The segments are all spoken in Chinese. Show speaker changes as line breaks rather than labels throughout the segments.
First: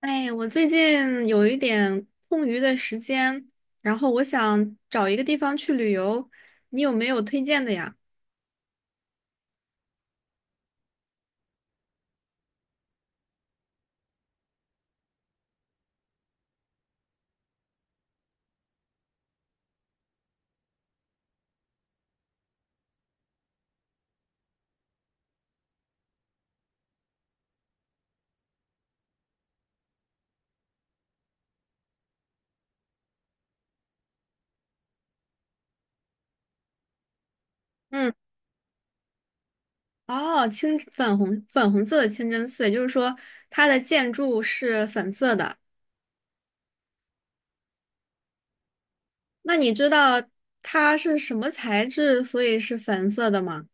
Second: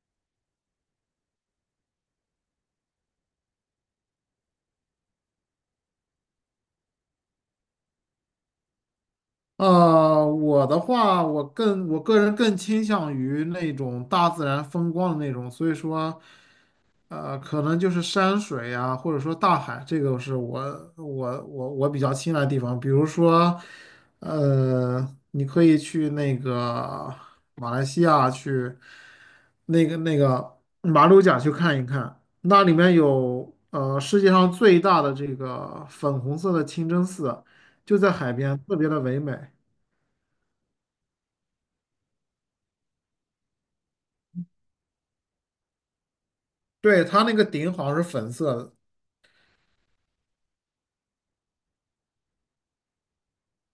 哎，我最近有一点空余的时间，然后我想找一个地方去旅游，你有没有推荐的呀？
我的话，我个人更倾向于那种大自然风光的那种，所以说，可能就是山水呀，或者说大海，这个是我比较青睐的地方。比如说，呃，你可以去那个马来西亚去那个马六甲去看一看，那里面有世界上最大的这个粉红色的清真寺，就在
嗯，
海边，特别的唯美。
哦，清粉红粉红色的清真寺，也就是说它的建筑是粉色的。
对，它那个顶好像是粉色的，
那你知道它是什么材质，所以是粉色的吗？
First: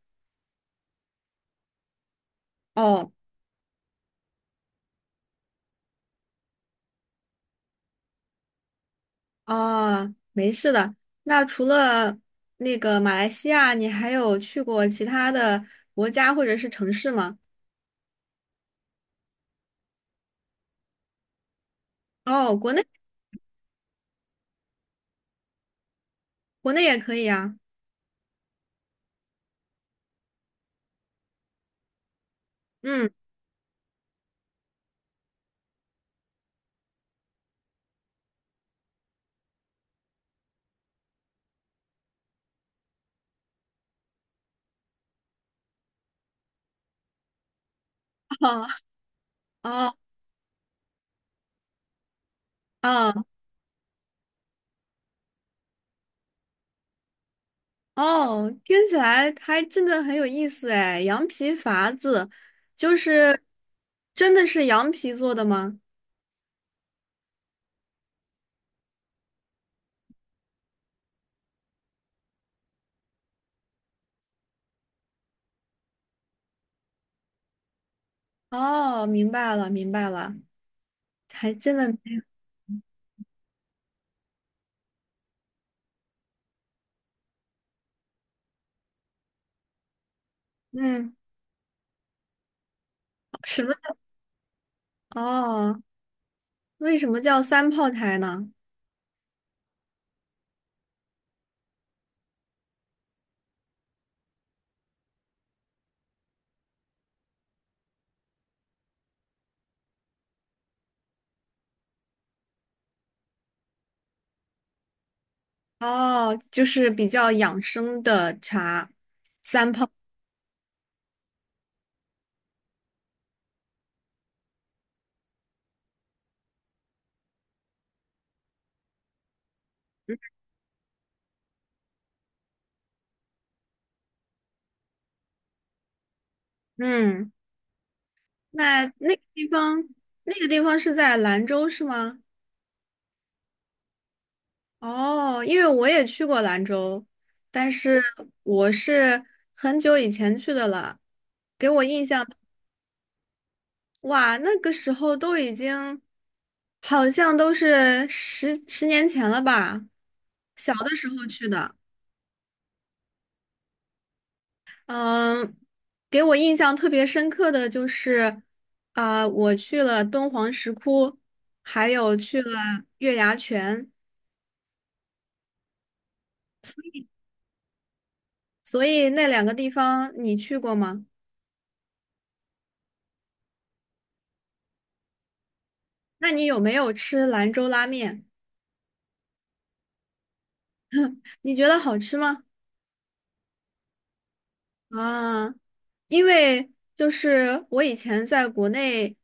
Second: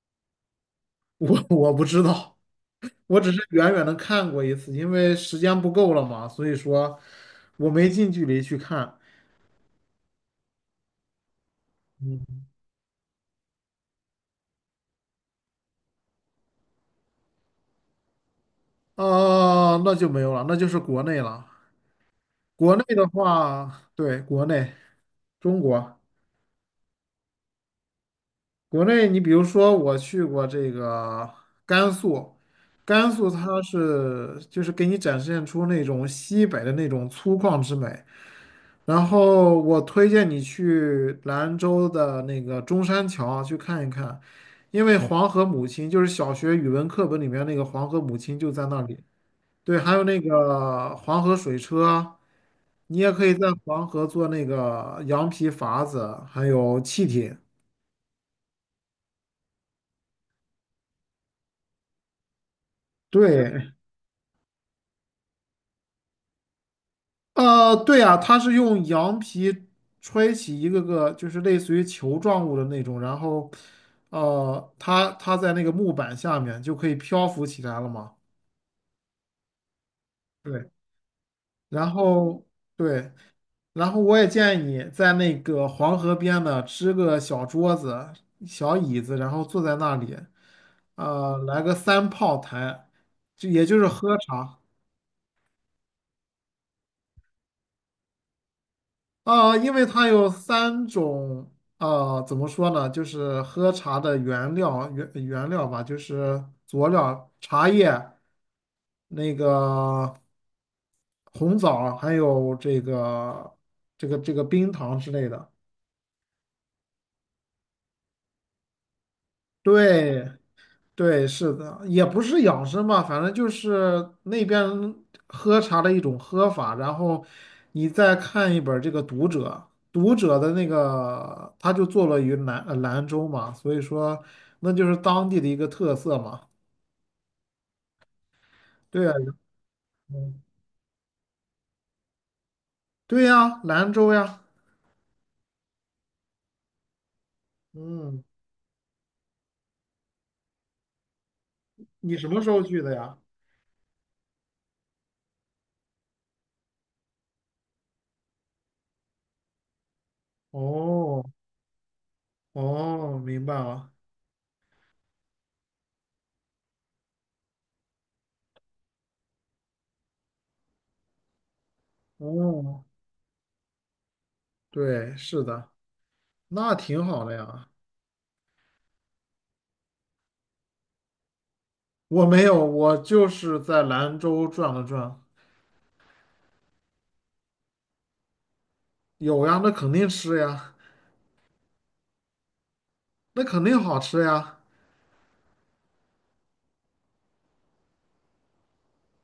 我不知道，
哦，
我只是远远的看过一次，因为时间不够了嘛，所以说我没近距离去看。
哦，没事的。那除了
嗯，
那个马来西亚，你还有去过其他的国家或者是城市吗？
啊，那就没有了，那就是国内了。
哦，国
国
内
内的话，对，国内，中国，
国内也可以啊。
国内，你比如说我去过这个甘肃，
嗯，
甘肃它是就是给你展现出那种西北的那种粗犷之美。然后我推荐你去兰州的那个中山桥去看一看，因为黄河母亲就是小学语文课本里面那个黄河母亲 就在那里。
哦
对，还
哦
有那个黄河水车，你也
哦
可以在黄河做那个羊皮筏子，还有气艇。
哦，听起来还真的很有意思哎。羊皮筏子，就是
对，
真的是羊皮做的吗？
对啊，它是用羊皮吹起一个个就是类似于球状物的那种，然后，它在那个木板下面就可以漂浮起来了嘛。
哦，明白了，明白了，
对，
还真的
然
没有，
后对，然后我也建议你在那个黄河边呢支个小桌子、小椅子，然后坐在那里，
嗯，
来个三炮台，就
什
也
么？
就是喝茶
哦，为什么叫三炮台呢？
啊，因为它有三种，怎么说呢，就是喝茶的原料吧，就是佐料、茶叶、那个红枣，还有这个冰糖之类的。
哦，就是比较养生的茶，三炮。
对对，是的，也不是养生吧，反正就是那边喝茶的一种喝法。然后你再看一本这个《读者》，《读者》的那个他就坐落于兰州嘛，所以说那就是当地的一个特色嘛。
嗯，那
对
那
呀，
个地方，那
嗯
个地方是在兰州是吗？
对呀，兰州呀，
哦，因为我也去过兰州，但是
嗯，
我是很久以前去的了，给我印
你
象，
什么时候去的呀？
哇，那个时候都已经好像都是十年前了吧，小的时
哦
候去的。
哦，明白了，
嗯，给我印象特别深刻的就是，啊、我去了敦煌石窟，还有去了
哦，
月牙泉，
对，是的，那挺好的呀。
所以那两个地方你去过吗？
我没有，我就是在兰州转了转，
那你有没有吃兰州拉面？
有呀，那肯定吃呀，
你觉得好吃吗？
那肯定好吃呀，
啊，因为就是我以前在国内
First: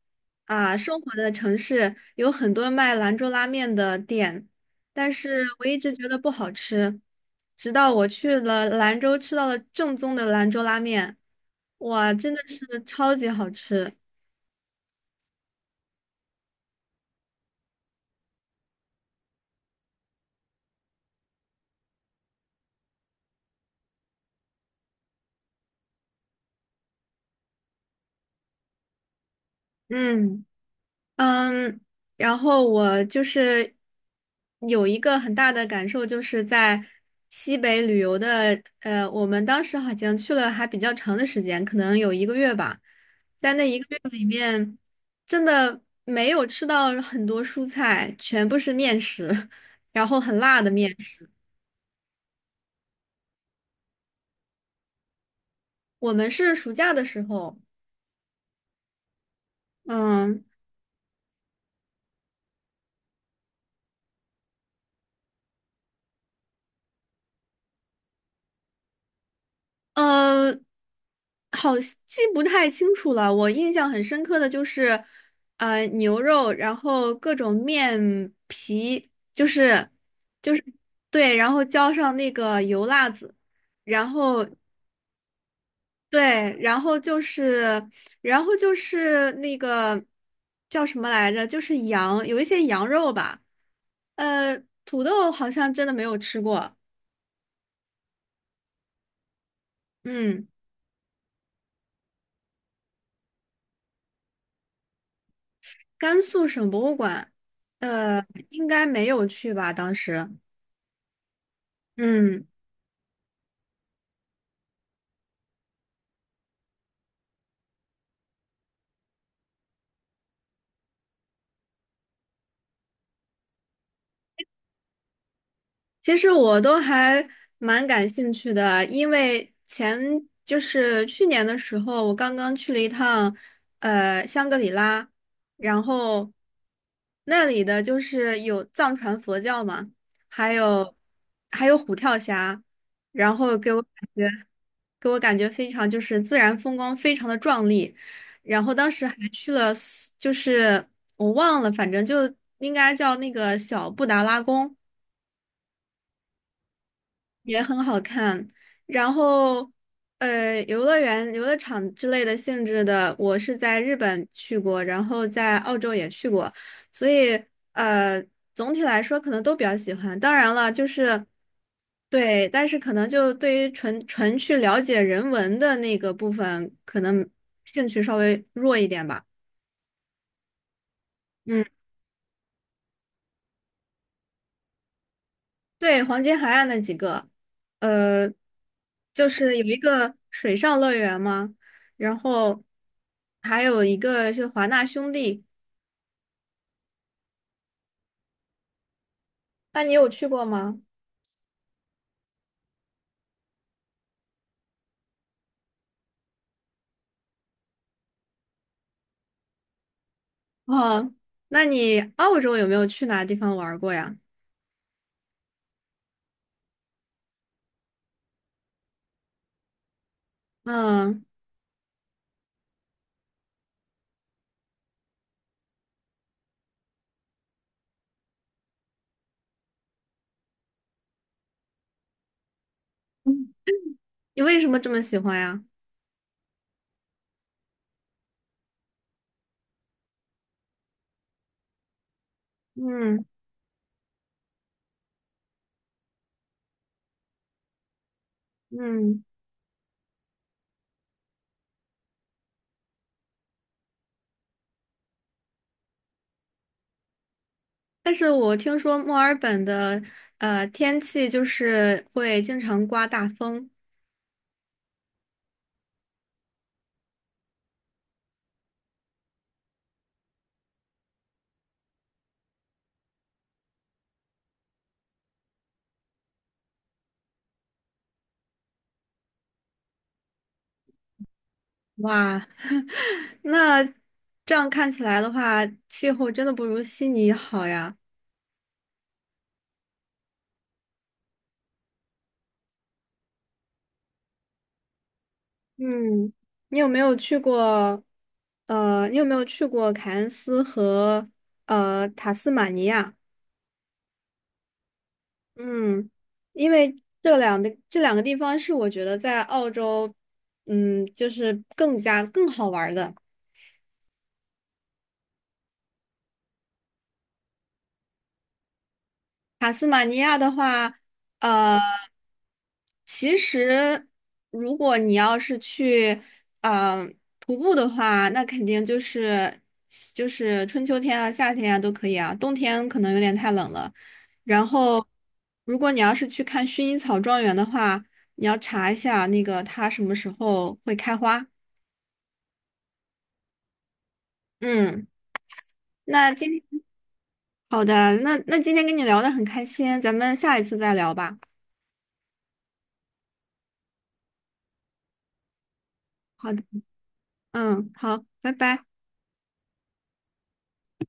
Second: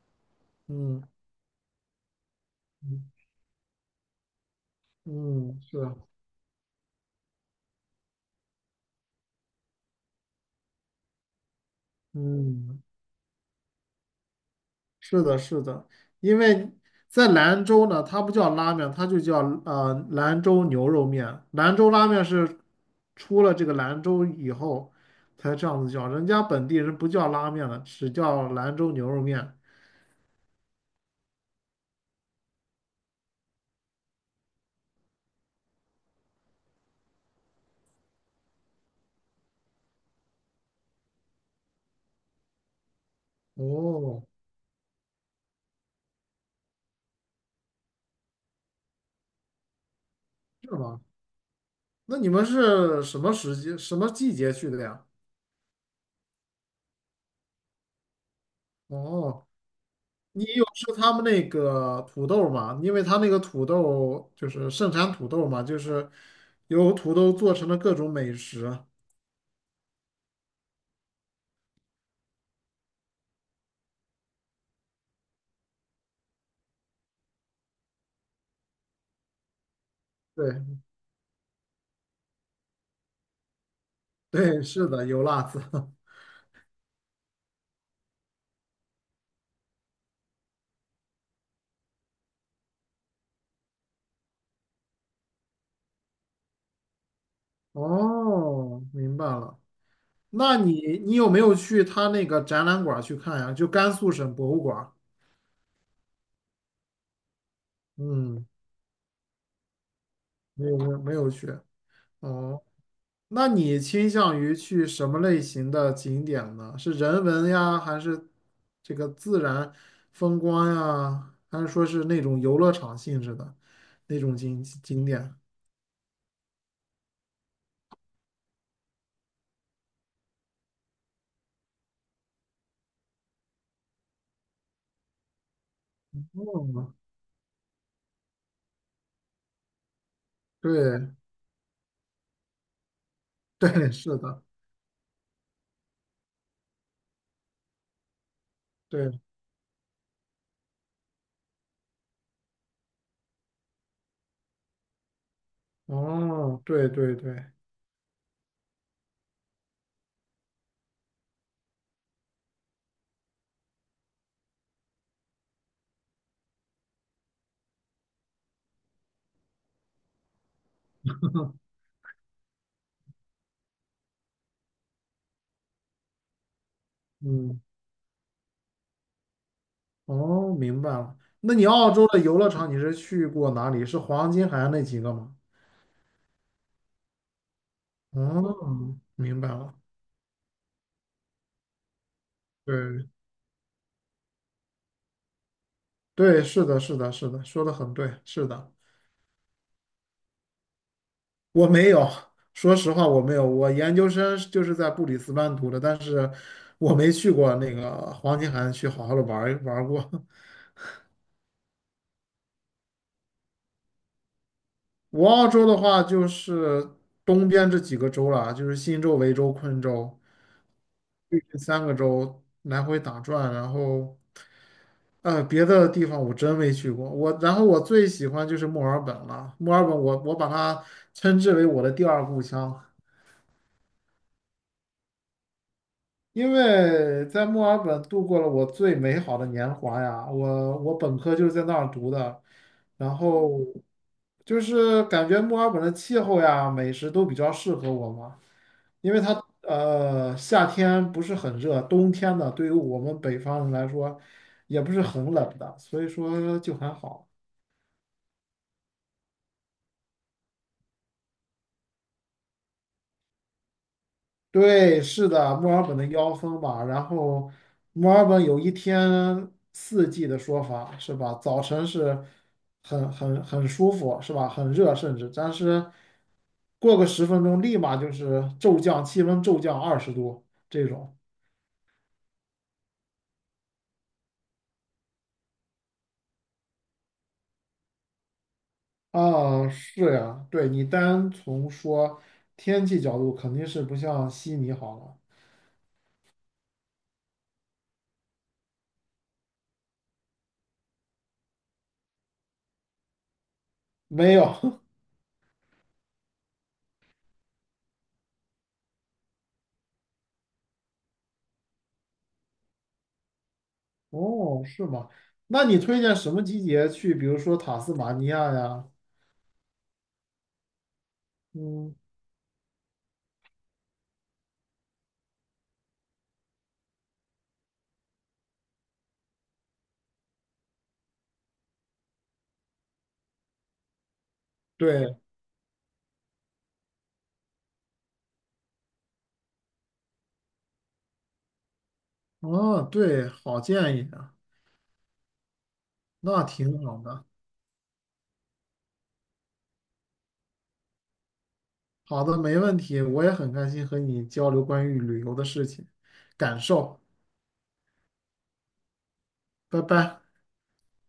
啊生
嗯
活的城市有很多卖
嗯
兰州拉面的店，但是
嗯，
我一
是
直
啊，
觉得不好吃，直到我去了兰州吃到了正宗的兰州拉面，哇，真的是
嗯，
超级好吃。
是的，是的，因为在兰州呢，它不叫拉面，它就叫兰州牛肉面，兰州拉面是出了这个兰州以后才这样子叫，人家本地人不叫拉面了，只叫兰州牛肉面。
嗯。嗯，然后我就是有一个很大的感受，就是在西北旅游的，我们当时好像去了还比较长的时间，可能有一个月吧，在那一个月
哦，
真的没有吃到很多蔬菜，全部是面食，然后很辣的
是
面
吗？
食。
那你们是什么时节、什么季节去的呀？
我们是暑假的时候。
哦，
嗯，
你有吃他们那个土豆吗？因为他那个土豆就是盛产土豆嘛，就是有土豆做成的各种美食。
呃，好，记不太清楚了。我印象很深刻的就是，牛肉，然后各种面皮，就是
对
对，然后浇上那个油辣子，然 后
对，是的，油辣子。
对，然后就是，然后就是那个叫什么来着？就是羊，有一些羊肉吧。呃，土豆好像真的没有吃过。
哦，明白了。
嗯。
那你有没有去他那个展览馆去看呀？就甘肃省博物馆
甘肃省博物馆，呃，
嗯，
应该没有去吧？当时，
没有没有没有去。
嗯，
哦，那你倾向于去什么类型的景点呢？是人文呀，还是这个自然风光呀，还是说是那种游乐场性质的那种景点？
其实我都还蛮感兴趣的，因为前就是去年的时候，我刚刚去了一趟，香格里拉，然后
嗯，
那里的就是有藏传佛教嘛，还有
对
还有虎跳峡，然后给我
对，
感
是
觉。
的，
给我感觉非常就是自然风光非常的壮丽，然后当时还
对，
去了苏就是我忘了，反正就应该叫那个小布达拉宫，
哦，对对对，
也很好看。然后，游乐园、游乐场之类的性质的，我是在日本去过，然后在澳洲也去过，所以呃，总体来说可能都比较喜欢。当然了，就是对，但是可能就对于纯纯去了解人文的那个部分，可能
嗯，
兴趣稍微弱一点吧。
哦，明白了。那
嗯。
你澳洲的游乐场你是去过哪里？是黄金海岸那几个吗？
对，黄金海岸那几个，呃，
哦，
就
明白
是有
了。
一个水上乐园嘛，然后
对
还有一个是华纳兄弟，
对，是的，是的，是的，说的很对，是的。
那你有去过吗？
我没有，说实话我没有。我研究生就是在布里斯班读的，但是我没去过那个黄金海岸去好好的玩儿玩儿过。
哦，那你澳洲有没有去哪地方玩儿过呀？
我澳洲的话就是东边这几个州了，就是新州、维州、昆州，
嗯
这三个州来回打转。然后别的地方我真没去过。然后我最喜欢就是墨尔本了，墨尔本我把它称之为我的第二故乡。
嗯你为什么这么喜欢呀？
因为在墨尔本度过了我最美好的年华呀，我本科就是在那儿读的，然
嗯
后就是感觉墨尔本的气候呀、美食都比较适合我嘛，因为
嗯，
它夏天不是很热，冬天呢对于我们北方人来说也不是很冷的，所以说就还好。
但是我听说墨尔本的天气就是会经常刮大风，
对，是的，墨尔本的妖风吧。然后，墨尔本有一天四季的说法是吧？早晨是很舒服是吧？很热，甚至但是过个10分钟，立马就是骤降，气温骤降20度这种。
哇，那这样看起来的话，气候真的不如悉尼好呀。
啊，是呀，对你单从说天气角度，肯定是不像悉尼好了。
嗯，你有没有去过？你有没有去过凯恩斯和塔斯马尼亚？
没有，
嗯，因为这两个地方是我觉得在澳洲，嗯，就是更加更好玩儿的。
哦，是吗？那你推荐什么季节去？比如说塔斯马尼亚呀？
塔斯马尼亚的话，呃，
嗯。
其实如果你要是去，呃，徒步的话，那肯定就是就是春秋天啊、夏天啊都可以啊，冬天可能有点太冷了。然后，
对，
如果你要是去看薰衣草庄园的话，你要查一下那个它什么时候会开花。
哦，对，好建议啊，
嗯，那
那
今天
挺好的。
好的，那那今天跟你聊的很开心，咱们下一次再聊吧。
好的，没问题，我也很开心和你交流关于旅游的事情，
好
感
的，
受。
嗯，好，拜拜。
拜拜。